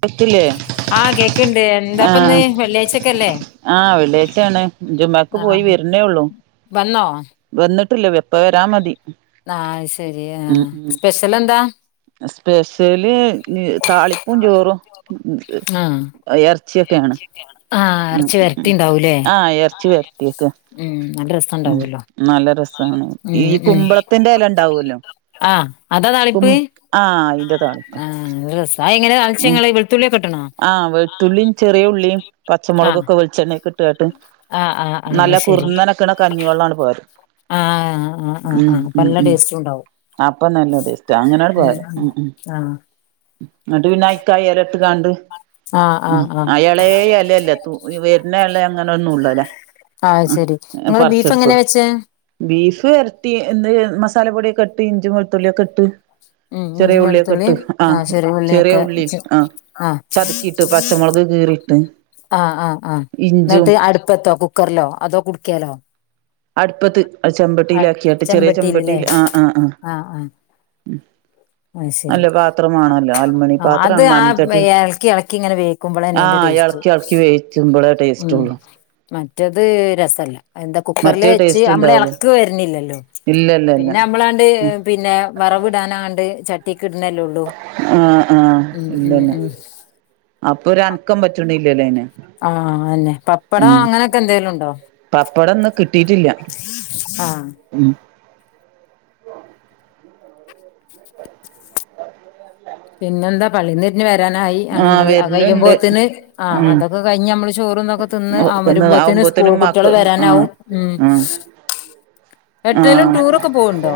പറ്റില്ലേ? ആഹ് കേക്ക്ണ്ട് എന്താപ്പന്ന് ആഹ് വെള്ളിയാഴ്ച്ച ക്കെ അല്ലേ ആഹ് വെള്ളിയാഴ്ച്ചാണ് ജുമാക്ക് പോയി വര്ണെ ഒള്ളൂ വന്നോ? വന്ന്ട്ടില്ല വെപ്പ വെരാമതി ആഹ് ശെരി ആഹ് സ്പെഷ്യല് എന്താ? സ്പെഷ്യല് താളിപ്പും ചോറും. ആ എറച്ചിയൊക്കെയാണ് ആ എറച്ചി വരട്ടിണ്ടാവൂലേ ആഹ് എറച്ചി വരട്ടിയെക്കാ ഉം നല്ല ഉം രസണ്ടാവല്ലോ നല്ല രസാണ് ഈ ഉം ഉം കുമ്പള് ത്തിന്റെല് ണ്ടാവൂലൊ ആ അതാ കും ആഹ് അയിന്റെ താളിപ്പാ. ഹ നല്ല രസാ എങ്ങനെ ഉം താളിച്ചയ്ങ്ങള് വെളത്തുള്ളിയൊക്കെ ഇട്ട്ണ്ണോ? ആഹ് വെള്ത്തുള്ളീം ചെറിയ ഉള്ളീം ആ പച്ചമുളകൊക്കെ വെളിച്ചെണ്ണക്ക്‌ ട്ട് കാട്ട് ആ ആ ആ അത് നല്ല കുറ്ന്നനെക്ക്‌ണ കഞ്ഞിവെള്ളം അങ്ങട് പാരും ആഹ് ആ ആ ആ പ്പല്ല ടേസ്റ്റുണ്ടാവു. അപ്പ നല്ല ടേസ്റ്റാ അങ്ങനെങ്ങട് പാരും ഉം ഉം ആ എന്നിട്ട് പിന്നെ അയിക്ക്‌ ആ എല ഇട്ട് കാണ്ട് ആ ആ ഉം ആ അയാളെ അലല്ല തു വെര്ണ എല അങ്ങനെ നുള്ളലാ ആഹ് ഉം ശെരി ഇങ്ങള് ബീഫ് എങ്ങനാ പറിച്ചെടുക്കും വെച്ചേ? ബീഫ് വെരട്ടി എന്ത് മസാല പൊടിയൊക്കെ ഇട്ട് ഇഞ്ചി വെള്ത്തുള്ളിയൊക്കെ ഇട്ട് ഉം ഇഞ്ചി ചെറിയ ഉള്ളിയൊക്കെ ഇട്ട് വെള്ത്തുള്ളീം ആ ആഹ് ചെറിയ ഉള്ളിഒക്കെ ഉള്ളി ആഹ് ആ ചതക്കിയിട്ട് പച്ചമുളക് കീറിയിട്ട് ആഹ് ആഹ് ആഹ് ഇഞ്ചും എന്നിട്ട് അടുപ്പതോ കു കുക്കറിലോ അതോ കുടുക്കെലൊ? അടുപ്പത്ത് ചെമ്പട്ടിയിലാക്കിയാട്ട് ചെറിയ ചെമ്പട്ടിയിലല്ലേ ചെമ്പട്ടിയിൽ ആഹ് ആഹ് ആഹ് ആയ് ശരി നല്ല പാത്രമാണല്ലോ അൽമണി ആ അത് പാത്രാണ് ആ മൺചട്ടി എളക്കി എളക്കി ഇങ്ങനെ വേ ക്കുമ്പോളന്നെ അയിന്റെ ആഹ് ടേസ്റ്റ് എളക്കി എളക്കി വേവിച്ചുമ്പളേ ഉം ടേസ്റ്റൊള്ളു മറ്റത് രസല്ല എന്താ കുക്കറിൽ മറ്റേ വെച്ച് ടേസ്റ്റ് അമ്മള് ഉണ്ടാവൂല എളക്ക് വരുന്നില്ലല്ലോ ഇല്ല ഇല്ല ഇല്ല പിന്നെ നമ്മളാണ്ട് പിന്നെ വറവ് ഇടാനാണ്ട് ചട്ടിക്ക് ഇട്ണല്ലേ ഒള്ളൂ ആഹ് ആഹ് ഇല്ലന്നെ ഉം അപ്പ ഒര് അനക്കം പറ്റ്ണില്ലല്ലേ അയ്ന് ആഹ് അങ്ങനന്നെ പപ്പടം അങ്ങനെക്കെ എന്തെക്കെലും ഉണ്ടോ? പപ്പടം ന്ന് കിട്ടിട്ടില്ല ആഹ് ഉം പിന്നെന്താ പള്ളീന്ന് തിരിഞ്ഞ് വരാനായി ആഹ് ആണ്ങ്ങള് അയ് വരുന്നുണ്ട് കയുമ്പോത്തിന് ആ ഉം അതൊക്കെ കഴിഞ് നമ്മള് ചോറൂന്നൊക്കെ തിന്ന് ഒന്ന് അമരുമ്പോത്തിന് സ്കൂൾ ആവുമ്പോത്തനും കുട്ടികൾ മക്ക ആഹ് വരാനാവും ഉം ആഹ് എട്ടേലും ടൂറൊക്കെ പോവുണ്ടോ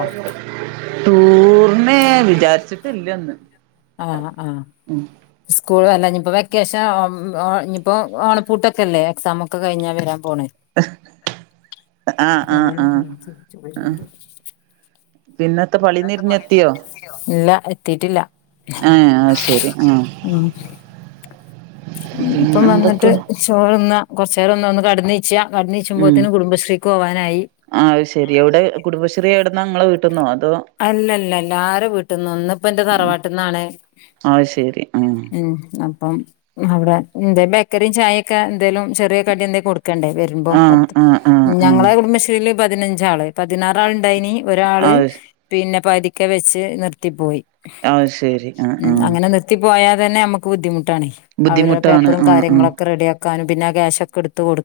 ടൂറിനെ വിചാരിച്ചിട്ടില്ല ഇന്ന് ആഹ് ആഹ് സ്കൂൾ അല്ല ഇനിയിപ്പോ വെക്കേഷൻ ഉം ഇനിയിപ്പോ ഓണപ്പൂട്ടൊക്കെല്ലേ എക്സാമൊക്കെ കഴിഞ്ഞാൽ വരാൻ പോണെ ആഹ് ആഹ് ആഹ് ആഹ് [unintelligible] പിന്നത്തെ പ [unintelligible] ഇല്ല എത്തിട്ടില്ല ആ ആയ് ശെരി ആഹ് ഇപ്പം വന്നിട്ട് പിന്നെന്തൊക്കെ ചോറിന്ന കൊറച്ചേരം ഒന്ന് ഒന്ന് കടന്ന് [unintelligible] കാന്ചുംബത്തിന് കുടുംബശ്രീക്ക് പോകാനായി ആ അയ് ശെരി എവിടെ കുടുംബശ്രീ എവിടുന്നാ ഇങ്ങളെ വീട്ട്ന്നോ അതോ അല്ലല്ല എല്ലാരും വീട്ടിന്ന് ഇന്നിപ്പം എന്റെ തറവാട്ടിന്നാണ് അത് ശരി ആഹ് ഉം ആഹ് അപ്പം അവിടെ എന്തേ ബേക്കറി ചായൊക്കെ എന്തേലും ചെറിയ കടി എന്തെ കൊടു ക്കണ്ടേ വരുമ്പോ ആഹ് പത്ത് ആഹ് ആഹ് ആഹ് ഞങ്ങളെ കുടുംബശ്രീയില് പതിനഞ്ചാള് പതിനാറാൾ ഉണ്ടായിന് ഒരാള് അത് പിന്നെ പകുതിക്കെ വെച്ച് നിർത്തിപ്പോയി ആഹ് ശരി ആഹ് ആഹ് ത്തി പോയാൽ തന്നെ അമുക്ക് ബുദ്ധിമുട്ടാണ് അവര് ബുദ്ധിമുട്ടാണ് പേപ്പറും ആഹ് ആഹ് കാര്യങ്ങളൊക്കെ റെഡിയാക്കും ക്കാനും പിന്നാ കാശൊക്കെ എടുത്ത് കൊടു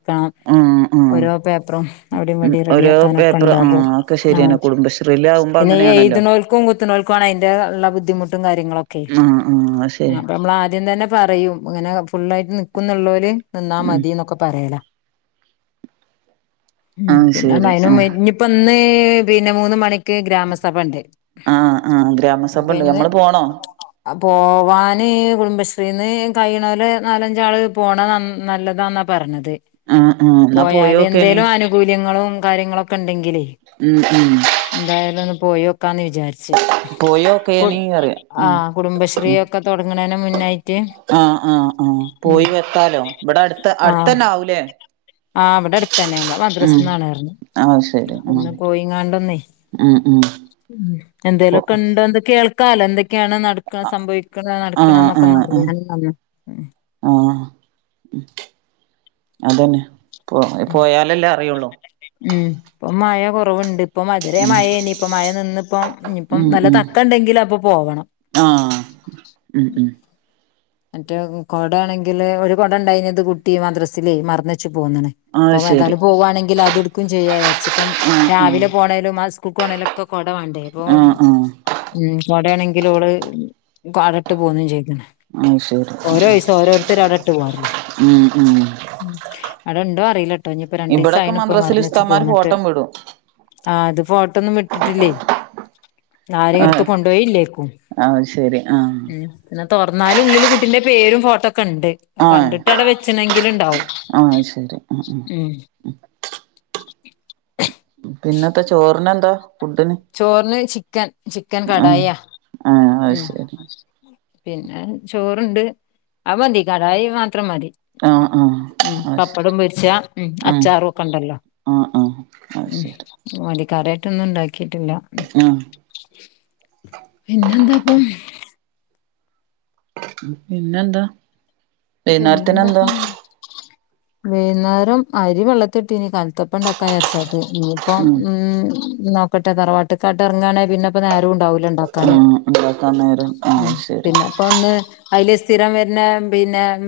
ആഹ് ആഹ് ഉം ഓരോ പേപ്പറും അവിടെയും ഇവിടെയും ഓരോ റെഡിയാക്കാ നൊക്കെ പേപ്പർ ഉണ്ടാകും ആഹ് ഒക്കെ ശരിയാണ് ആഹ് [unintelligible] പിന്നെ ഈഎഴുതിനോൽക്കും കുത്തിനോൽക്കും ആണ് അതിന്റെ ഉള്ള ബുദ്ധിമുട്ടും കാര്യങ്ങളൊ ക്കെ ആഹ് ആഹ് അത് ശരി അപ്പൊ നമ്മൾ ആദ്യം തന്നെ പറയും ഇങ്ങനെ ഫുുള്ളായിട്ട് നിക്കുന്നൊള്ളല് നിന്നാ ഉം മതീന്നൊക്കെ പറയല ഉം ആഹ് പിന്നെ ഒന്ന് ശരി ആഹ് ഐനുംവേണ്ടി ഇഞ്ഞ്പ്പൊന്ന് പിന്നെ മൂന്ന് മണിക് ഇക്ക്‌ ഗ്രാമസഭണ്ട് ആഹ് ആഹ് അപ്പൊ ഗ്രാമസഭണ്ട് ഇന്ന് ഞമ്മള് പോണോ അപോവാന് കുടുംബശ്രീന്ന് കയ്യ്ണോല് നാലഞ്ചാള് പോണത് നൻനല്ലതാന്നാ പർണത് ആഹ് പോയാല് എന്തേലും ആനുകൂല്യങ്ങളും കാര്യങ്ങളൊക്കെ ഇണ്ടെങ്കിലേ ഉം ഉം എന്തായാലും ഒന്ന് പോയ്യോക്കാന്ന് വിജാര്ച്ച് ഖ്ഹ് പോയോക്കേനി കുട് പറയാ ഉം ആഹ് ഉം കുടുംബശ്രീയൊക്കെ തൊടങ്ങ്ണൈന് മുന്നായിട്ട് ആഹ് ആഹ് ആഹ് ഉം പോയി വെക്കാലോ ഇബടെ അട്ത്ത് ആഹ് അട്ത്തെന്നാവൂലേ ആഹ് ഇവടെട്ത്തെന്നേ ഇമ്മളെ മദ്രസ്ന്നാണ്ർഞ്ഞു അത് ശരി ഉം ഒന്ന് പോയിങ്ങാണ്ടൊന്നൈ ഉം ഉം ഉം പോ എന്തേലൊക്കെ ഇണ്ടോ എന്തെ കേൾ ക്കാലം എന്തെക്കെയാണ് നടക്ക്ണ സംഭവിക്ക്ണ നടക്ക്ണ ആഹ് എന്നൊക്കെ ഒന്ന് ആഹ് ആഹ് അറിയാനും നന്ന് ഉം ആഹ് ഉം അതെന്നെ കൊ കോയാലെല്ലേ അറിയുള്ളൂ ഉം ഇപ്പൊ മയ കൊറവ്ണ്ട് ഇപ്പം ഇതുരെ മഴേനി ഇപ്പ മഴ നിന്ന ഇപ്പം ഇഞ്ഞിപ്പം ഉം നല്ല ഉം തക്ക ഉണ്ടെങ്കിൽ അപ്പൊ പോകണം ആഹ് ഉം ഉം മറ്റേ കൊടേണെങ്കില് ഒര്കൊട ഇണ്ടായിന്നത് കുട്ടി മദ്രസിലൈ മറന്ന് വെച്ച് പോന്ന്ണ് അത് ശരി പവ്വതാലും പോവാണെങ്കില് അത് ഇട്ക്കും ചെയ്യാവിചാരിച്ച് ഇപ്പം ആഹ് ആഹ് രാവിലെ പോണേലും ആഹ് സ്കൂക്ക് ഓണേലും കൊ കൊടവാണ്ടേ ഇപ്പോം ആഹ് ആഹ് ഉം കൊടേണെങ്കില് ഓള് കാടട്ട് പോന്നും ചൈതിന് അത് ശരി ഓരോയീസം ഓരോര്ത്തര് അവെടെട്ട് പോരലാ ഉം ഉം ഉം അവടെണ്ടോ അറിയില്ലട്ടോ ഇഞ്ഞ്പ്പൊ രണ്ടീസം ഇവിടൊക്കെ ആയണ്ണ് ഇപ്പൊ മദ്രസിൽ മറന്ന് വെച്ച് ഉസ്താദ്മാര് പോന്ട്ട് ഫോട്ടം വിടും ആഹ് അത് ഫോട്ടൊന്നും വിട്ട്ട്ടില്ലേ ആരെയും ആഹ് എടുത്ത് കൊണ്ടോയില്ലേക്കും അത് ശരി ആഹ് ഉം പിന്നെ തുറന്നാലും ഉള്ളില് കുട്ടിന്റെ പേരും ഫോട്ടോ ഒക്കെ ഉണ്ട് കണ്ടിട്ട് അവിടെ വെച്ചണെങ്കിൽ ഇണ്ടാവും ആയ് ശരി ഉം ഉം പിന്നത്തെ ചോറിന് എന്താ ചോറിന് ചിക്കൻ ചിക്കൻ ആഹ് കടായി ആ ആഹ് അത് ഉം ശരി പിന്നെ ചോർണ്ട് അത് മതി കടായി മാത്രം മതി. ആഹ് ആഹ് ഉ അത് ശരി പപ്പടം പൊരിച്ച ഉം ആഹ് അച്ചാറും ഒക്കെ ഇണ്ടല്ലോ ആഹ് ആഹ് അത് ശരി ഉ വല്യ കറിയായിട്ടൊന്നും ഉണ്ടാക്കിട്ടില്ല ആഹ് പിന്നെ എന്താപ്പം പിന്നെ എന്താ പിന്നെ എന്തോക്കാ വൈന്നേരം അരി വെള്ളത്തി ഇട്ടിനി കൽത്തപ്പം ഇണ്ടാക്കാരാച്ച് ഇപ്പം ഉം നോക്കട്ടെ തറവാട്ടക്കാട്ട് ഇറങ്ങാണെ പിന്നെപ്പം നേരവും ഉണ്ടാവുലാ ആഹ് ഉണ്ടാക്കൻ നേരം ആ അയ് ശരി അപ്പൊ ഒന്ന് അതില് സ്ഥിരം വരുന്ന പിന്നെ ഉം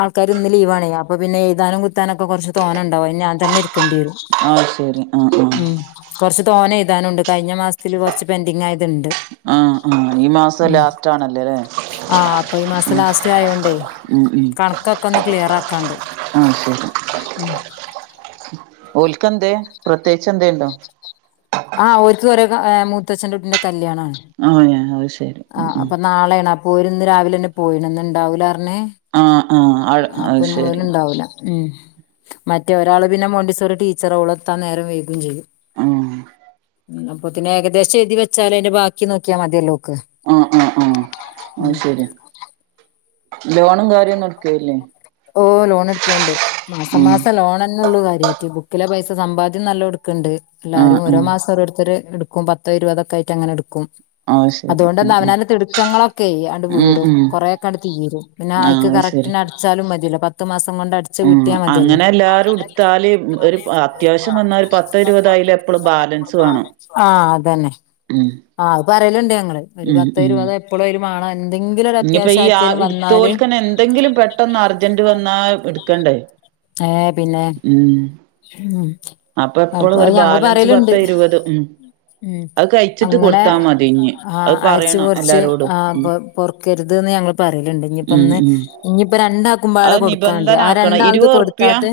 ആൾക്കാര് ഇന്ന് ലീവവാണെ അപ്പം പിന്നെ എഴുാതാനും കുത്താനൊക്കെ കുറച്ച് തോനെ ഇണ്ടാവും ഞാൻ തന്നെ എടുക്കണ്ടി വരും ആഹ് ശരി ആഹ് ആഹ് ഉം കൊറച്ച് തോന്നെ എഴുതാനുണ്ട് കഴിഞ്ഞ മാസത്തിൽ കുറച്ച് പെൻഡിങ് ആയത്ണ്ട് ആഹ് ആഹ് ഈ മാസം ഉം ലാസ്റ്റ് ആണല്ലേ ല്ലേ ആ അപ്പൊ ഈ മാസം ലാസ്റ്റ് ആയോണ്ടേയ് ഉം ഉം കണക്കൊക്കെ ഒന്ന് ക്ലിയർ ആക്കാണ്ട് ഉം ഓല്ക്ക്‌ എന്തേ പ്രത്യേകിച്ച് എന്തെ ണ്ടോ ആഹ് ഒർക്ക് ഒര് ഏ മൂത്തച്ഛന്റെറ കുട്ടിന്റെ കല്യാണാണ് ആഹ് [unintelligible] ആഹ് ഉം അപ്പൊ നാളേണ് അപ്പൊ ഓര് ഇന്ന് രാവിലെ തന്നെ പോയിണ് ഇന്ന് ഇണ്ടാവൂലർഞ്ഞ് ആഹ് ആഹ് അഹ് അപ്പൊ അത് ഇന്ന് ഓൽ ശരി ഇണ്ടാവൂല ഉം മറ്റേ ഒരാള് പിന്നെ മോണ്ടിസോറി ടീച്ചറാ ഓള് എത്താൻ നേരം വെയ്കും ചെയ്യും ആഹ് അപ്പോത്തിന് ഏകദേശം എഴുതി വച്ചാൽ അതിന്റെ ബാക്കി നോക്കിയാ മതിയല്ലോ ഓക്ക് ആഹ് ആഹ് ആഹ് ഉം അയ്ശരി ലോണും കാര്യം എടുക്കല്ലേ ഓഹ് ലോൺ എടുക്കല്ണ്ട് മാസം ഉം മാസം ലോൺ തന്നെ ഉള്ള കാര്യയിറ്റ് ക്കിലെ പൈസ സമ്പാദ്യം നല്ലോം ഇടുക്ക്‌ണ്ട് ആഹ് എല്ലാരും ഓരോ ആഹ് മാസം ഓരോരുത്തര് എടുക്കും പ പത്തോ ഇരുപതൊക്കെ ആയിട്ട്ങ്ങനെ എടുക്കും അത് ശരി അതുകൊണ്ട ഉം തന്നെ ഉം അവനാന്റെ തിടുക്കങ്ങളൊക്കെ ആണ്ട് ഉം വീടും ഉം കൊറെക്കെ അണ്ട് തീരും പിന്നെ ഐക്ക് ആഹ് അത് കറക്റ്റിന് അടിച്ചാലും മതിയല്ലോ പത്ത് മാസം കൊണ്ട്ട ഉ അങ്ങനെ എല്ലാരും എടുത്താല് ഒരു അത്യാവശ്യം വന്നാ ഒരു പത്തോ ഇരുപതോ ആയിലേ [unintelligible] ആഹ് അതെന്നെ ഉം ആഹ് അത് പറയലുണ്ട് ഞങ്ങള് ഒരു പത്ത ഇരുപതോ എപ്പളും അയില് മാണം എന്തെങ്കിലും ഒരു ഇനിപ്പൊ അത്യാവശ്യം ഈ ആ ആർക്കേലും വന്നാല് ഇടുത്തോൽക്കന്നെ എന്തെങ്കിലും പെട്ടന്ന് അർജന്റ് വന്നാ ഇടുക്കണ്ടേ ഏഹ് പിന്നെ ഉം ഉം അപ്പൊ എപ്പളും ഒരു അത് ഞങ്ങള് ബാലൻസ് പറയലുണ്ട് പത്ത് ഇരുപത് ഉ ഉം അങ്ങനെ ആ അത് അരിച്ചു പറയണം കുര്ച്ച് എല്ലാരോടും ഉം ര്ത് ഞങ്ങൾ പറയലുണ്ട് ഇനിയിപ്പൊ ഉം ഇന്ന് ഉം ഇനിയിപ്പോ രണ്ടാക്കുപാടെ അത് കൊടുക്കാണ്ട് നിബന്ധന ആ ആക്കണം രണ്ടാളത് ഇരുപത് കൊടു ഉറുപ്യ താട്ടെ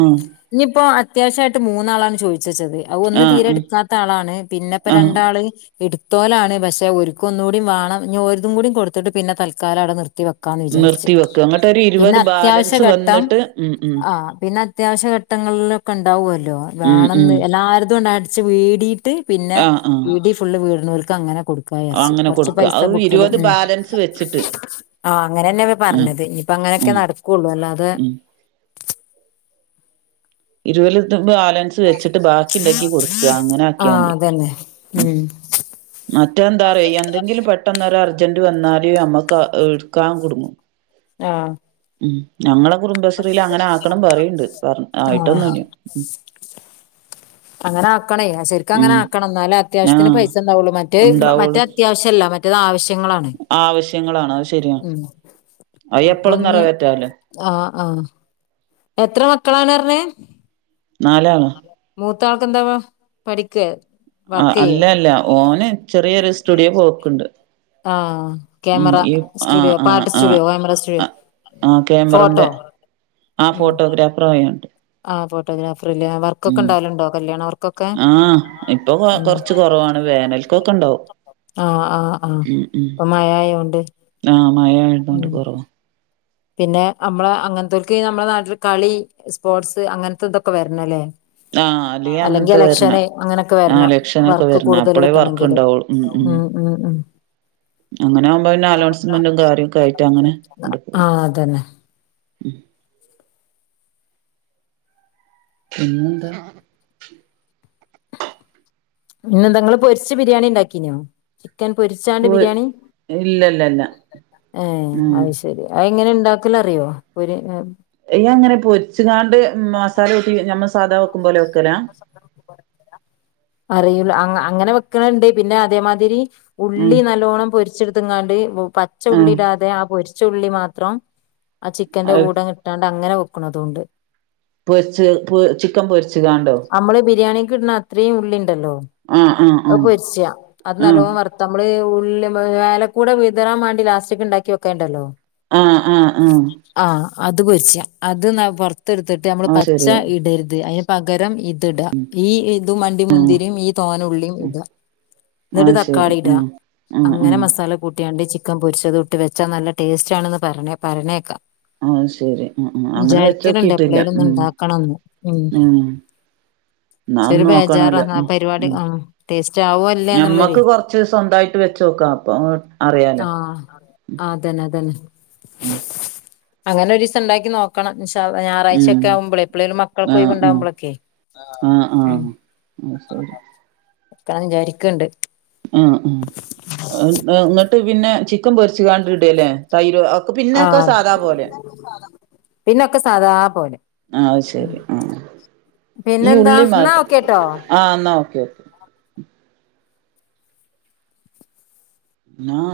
ആഹ് ഇഞ് പ്പോ അത്യാശ്യമായിട്ട് മൂന്നാളാണ് ചോദിച്ച് വെച്ചത് അയ് ഒന്ന് ആഹ് തീരെ ആഹ് എടുക്കാത്ത ആളാണ് പിന്നെ ഇപ്പോ ആഹ് രണ്ടാ രണ്ടാള് ഇട്ത്തോലാണ് പക്ഷെ ഓല്ക്ക് ഒന്നൂടി കൂടി വാണം ഇഞ്ജ് ഒൽതും കൂടി കൊടുത്തിട്ട് പിന്നെ തൽക്കാലം അവിടെ നിർത്തി വെക്കും ന്ന വിചാരിച്ച നിർത്തി വെക്ക അങ്ങട്ട് ഒരു പിന്നെ ഇരുപത് ബാലൻസ് അത്യാവശ്യഘട്ടം വന്നിട്ട് ഉം ഉം ആ പിന്നെ. അത്യാവശ്യ ഘട്ടങ്ങളിലൊക്കെ ണ്ടാവുമല്ലോ ഉം ഉം വേണെന്ന് എല്ലാവരതും കൊണ്ട് അടിച്ച് വീടിയിട്ട്. പിന്നെ ആഹ് ആഹ് വീടി ഫുള് വീട്നോൽക്ക് അങ്ങനെ [unintelligible] അങ്ങനെ കൊറച്ച് കൊടുക്ക പൈസ അത് ബുക്കിലും ഇരുപത് ഉം ബാലൻസ് വെച്ചിട്ട് ആ അങ്ങനെന്നെ ഇപ്പ ആഹ് പറഞ്ഞത് ഇനിയിപ്പ അങ്ങനെയൊക്കെ ഉം നടക്കുവുള്ളൂ അല്ലാതെ. ഉം [unintelligible] ബാലൻസ് വെച്ചിട്ട് ബാക്കി ഇണ്ടങ്കി കൊടുക്ക അങ്ങനെ ആക്കിയാ ആഹ് മതി അതന്നെ ഉ ഉം മറ്റെന്താ അറിയോ എന്തെങ്കിലും പെട്ടെന്നൊരു അർജന്റ് വന്നാല് നമ്മക്ക് എടുക്കാൻ കുടുങ്ങും. ആ ഉം ഞങ്ങളെ കുടുംബശ്രീൽ അങ്ങനെ ആക്കണം പറയ്ണ്ട് പറ ആയിട്ടൊന്നും ആഹ് ഇല്ല. അങ്ങനെ ആക്കണേ അത്ശരി. അങ്ങനെ ഉം ആക്കണം എന്നാലും അത്യാവശ്യത്തിന് ആഹ് പൈസ ഇണ്ടാവൊള്ളു മറ്റേ ഉണ്ടാവുള്ളു മറ്റേത് അത്യാവശ്യമല്ല മറ്റേത് ആവശ്യങ്ങളാണ്. ആവശ്യങ്ങളാണ് അത് ശരിയാ ഉം അത് എപ്പഴും നിറവേറ്റാ ലോ? ആ ആ എത്ര മക്കളാണ റഞ്ഞ്? നാല് ആള്. മൂത്താൾക്ക് എന്താവാ പഠിക്ക? ആ അല്ല അല്ല ഓന് ചെറിയൊരു സ്റ്റുഡിയോ പോക്ക്ണ്ട്. ആ ക്യാമറാ സ്റ്റുഡിയോ പാട്ട് ആ സ്റ്റുഡിയോ [unintelligible] സ്റ്റുഡിയോ. ആ ആ ഫോട്ടോ ക്യാമറെന്റെ ആ ഫോട്ടോഗ്രാഫർ ആയാണ്ട്. ആ ഫോട്ടോഗ്രാഫറ്ലെ വർക്കൊക്കെ ഇണ്ടാവല്ണ്ടോ കല്യാണ വർക്കൊക്കെ? ആ ഇപ്പൊ കൊ ഉം കൊറച്ച് കൊറവാണ് വേനൽക്കൊക്കെ ഇണ്ടാവും. ആഹ് ആഹ് ആഹ് ഉ ഉ ഇപ്പൊ മഴായോണ്ട് ആ മഴ ആയതോണ്ട് ഉം കൊറവാ. പിന്നെ നമ്മള അങ്ങനത്തക്ക് നമ്മുടെ നാട്ടില് കളി സ്പോർട്സ് അങ്ങനത്തെ ഇതൊക്കെ വരണല്ലേ. ആ അല്ലെങ്കി അങ്ങനത്തെ വരണ ഇലക്ഷന് അങ്ങനൊക്കെ ആ വരണം ഇലക്ഷനൊക്കെ വർക്ക് വരണ കൂടുതൽ അപ്പളേ വർക്ക് കിട്ടണെങ്കില്. ഉണ്ടാവുള്ളൂ ഉം ഉം ഉം അങ്ങനെയാകുമ്പോ എല്ലാം അലോൺമെന്റും കാര്യൊക്കെ ആയിട്ട് അങ്ങനെ നടക്കും ആ അതന്നെ. ഉം പിന്നെന്താ? പിന്നെ ന്താ ഇങ്ങൾ പൊരിച്ച ബിരിയാണി ഇണ്ടാക്കീനോ? ചിക്കൻ പൊരിച്ചാണ്ട് പോ ബിരിയാണി ഇല്ല ഇല്ല ഇല്ല ഏ ഉം അയ്ശെ ശരി അ എങ്ങനെ ഇണ്ടാക്കല് അറിയോ ഒര് യ്യ അങ്ങനെ പൊരിച്ച്കാണ്ട് മസാല കൂട്ടി നമ്മൾ സാധാ വെക്കും പോലെ വെക്കല. അറിയുല അങ്ങനെ വെക്ക്ണണ്ട് പിന്നെ അതേമാതിരി. ഉം ഉള്ളി നല്ലോണ്ണം പൊരിച്ചെടുത്ത്ങ്ങാണ്ട് പച്ച ആഹ് ഉള്ളി ഇടാതെ ആ പൊരിച്ച ഉള്ളി മാത്രം. ആ ചിക്കൻന്റെ അത് കൂട ങ്ങിട്ടാണ്ട് അങ്ങനെ വെക്ക്ണതുണ്ട്. പൊരിച്ച് [unintelligible] പൊരിച്ച്ങ്ങാണ്ടോ നമ്മള് ബിരിയാണിക്ക് ഇടുന്ന അത്രയും ഉള്ളി ഇണ്ടല്ലോ? ആഹ് ആഹ് അത് പൊരിച്ച്യ അത് ആഹ് നല്ലോം വർത്ത തമ്മള് ഉള്ളി മേലെ കൂടെ വിതറാൻ മാണ്ടി ലാസ്റ്റ്ക് ണ്ടാക്കി വെക്കേണ്ടല്ലോ ആഹ് ആഹ് ആ ആ അത് പൊരിച്ചാ അത് ന്നാ പൊർത്ത് എടുത്തിട്ട് നമ്മള് അത് പച്ച ശരി ഇടര്ത് അയിന് പകരം ട ഈ ഇത് ആഹ് ഉം അണ്ടിമുന്തിരി ഈ തോനുള്ളിയും ഇട എന്നിട്ട് അത് ശരി തക്കാളി ഇടാ ആഹ് ആഹ് അങ്ങനെ ആഹ് മസാല കൂട്ടിയാണ്ട് ചി ചിക്കൻ പൊരിച്ചത് ഇട്ട് വെച്ചാ നല്ല ടേസ്റ്റ് ആണന്ന് പറഞ്ഞ പറഞ്ഞേക്കാം. ആ ശെരി അങ്ങനെ വിചാരിക്കലുണ്ട് വെച്ചോക്കിട്ടില്ല എപ്പളേലും ഒന്ന് ഉം ഉണ്ടാക്കണംന്ന് ഉം ന്നാ പക്ഷെ ഒന്ന് ഒരു ബേജാറാ നോക്കണല്ലേ ആ ഉ പരിപാടി ഉ ആഹ് ടേസ്റ്റ് ആവോ അല്ലേ എന്നുള്ളൊരു ഞമ്മക്ക് കൊറച്ച് സ്വന്തമായിട്ട് വെച്ചോക്കാം. അപ്പ അറിയാലോ? ആ ആ ആ തന്നെ തന്നെ ഉം അങ്ങനെ ഒരീസം ണ്ടാക്കി നോക്കണം ഇൻഷാ അള്ളാ ഞായറാഴ്ച്ച ക്കെ ആവുമ്പ ളെ എപ്പളേലും മക്കൾക്ക് ഒഴിവ്ണ്ടാവുമ്പ ളെ ആഹ ആഹ ആ ശരി നിക്ക ണ്ണം വിചാരിക്ക്ണ്ട് ആ ആ ഇങ്ങട്ട് പിന്നെ ചിക്കം പൊരിച്ച് കാണ്ട് ഇട ലേ തൈര് ഒക്കെ പിന്നെയൊക്കെ ആഹ് സാധാ പോലെ [unintelligible] പിന്നൊക്കെ സാധാ പോലെ ആഹ് അത് ഉം ശരി ആഹ് ഈ പിന്നെന്താ ഉള്ളി ന്നാ മാത്രം ഓക്കേ ട്ടോ ആഹ് ന്നാ ഓക്കെ ഓക്കെ ഞാൻ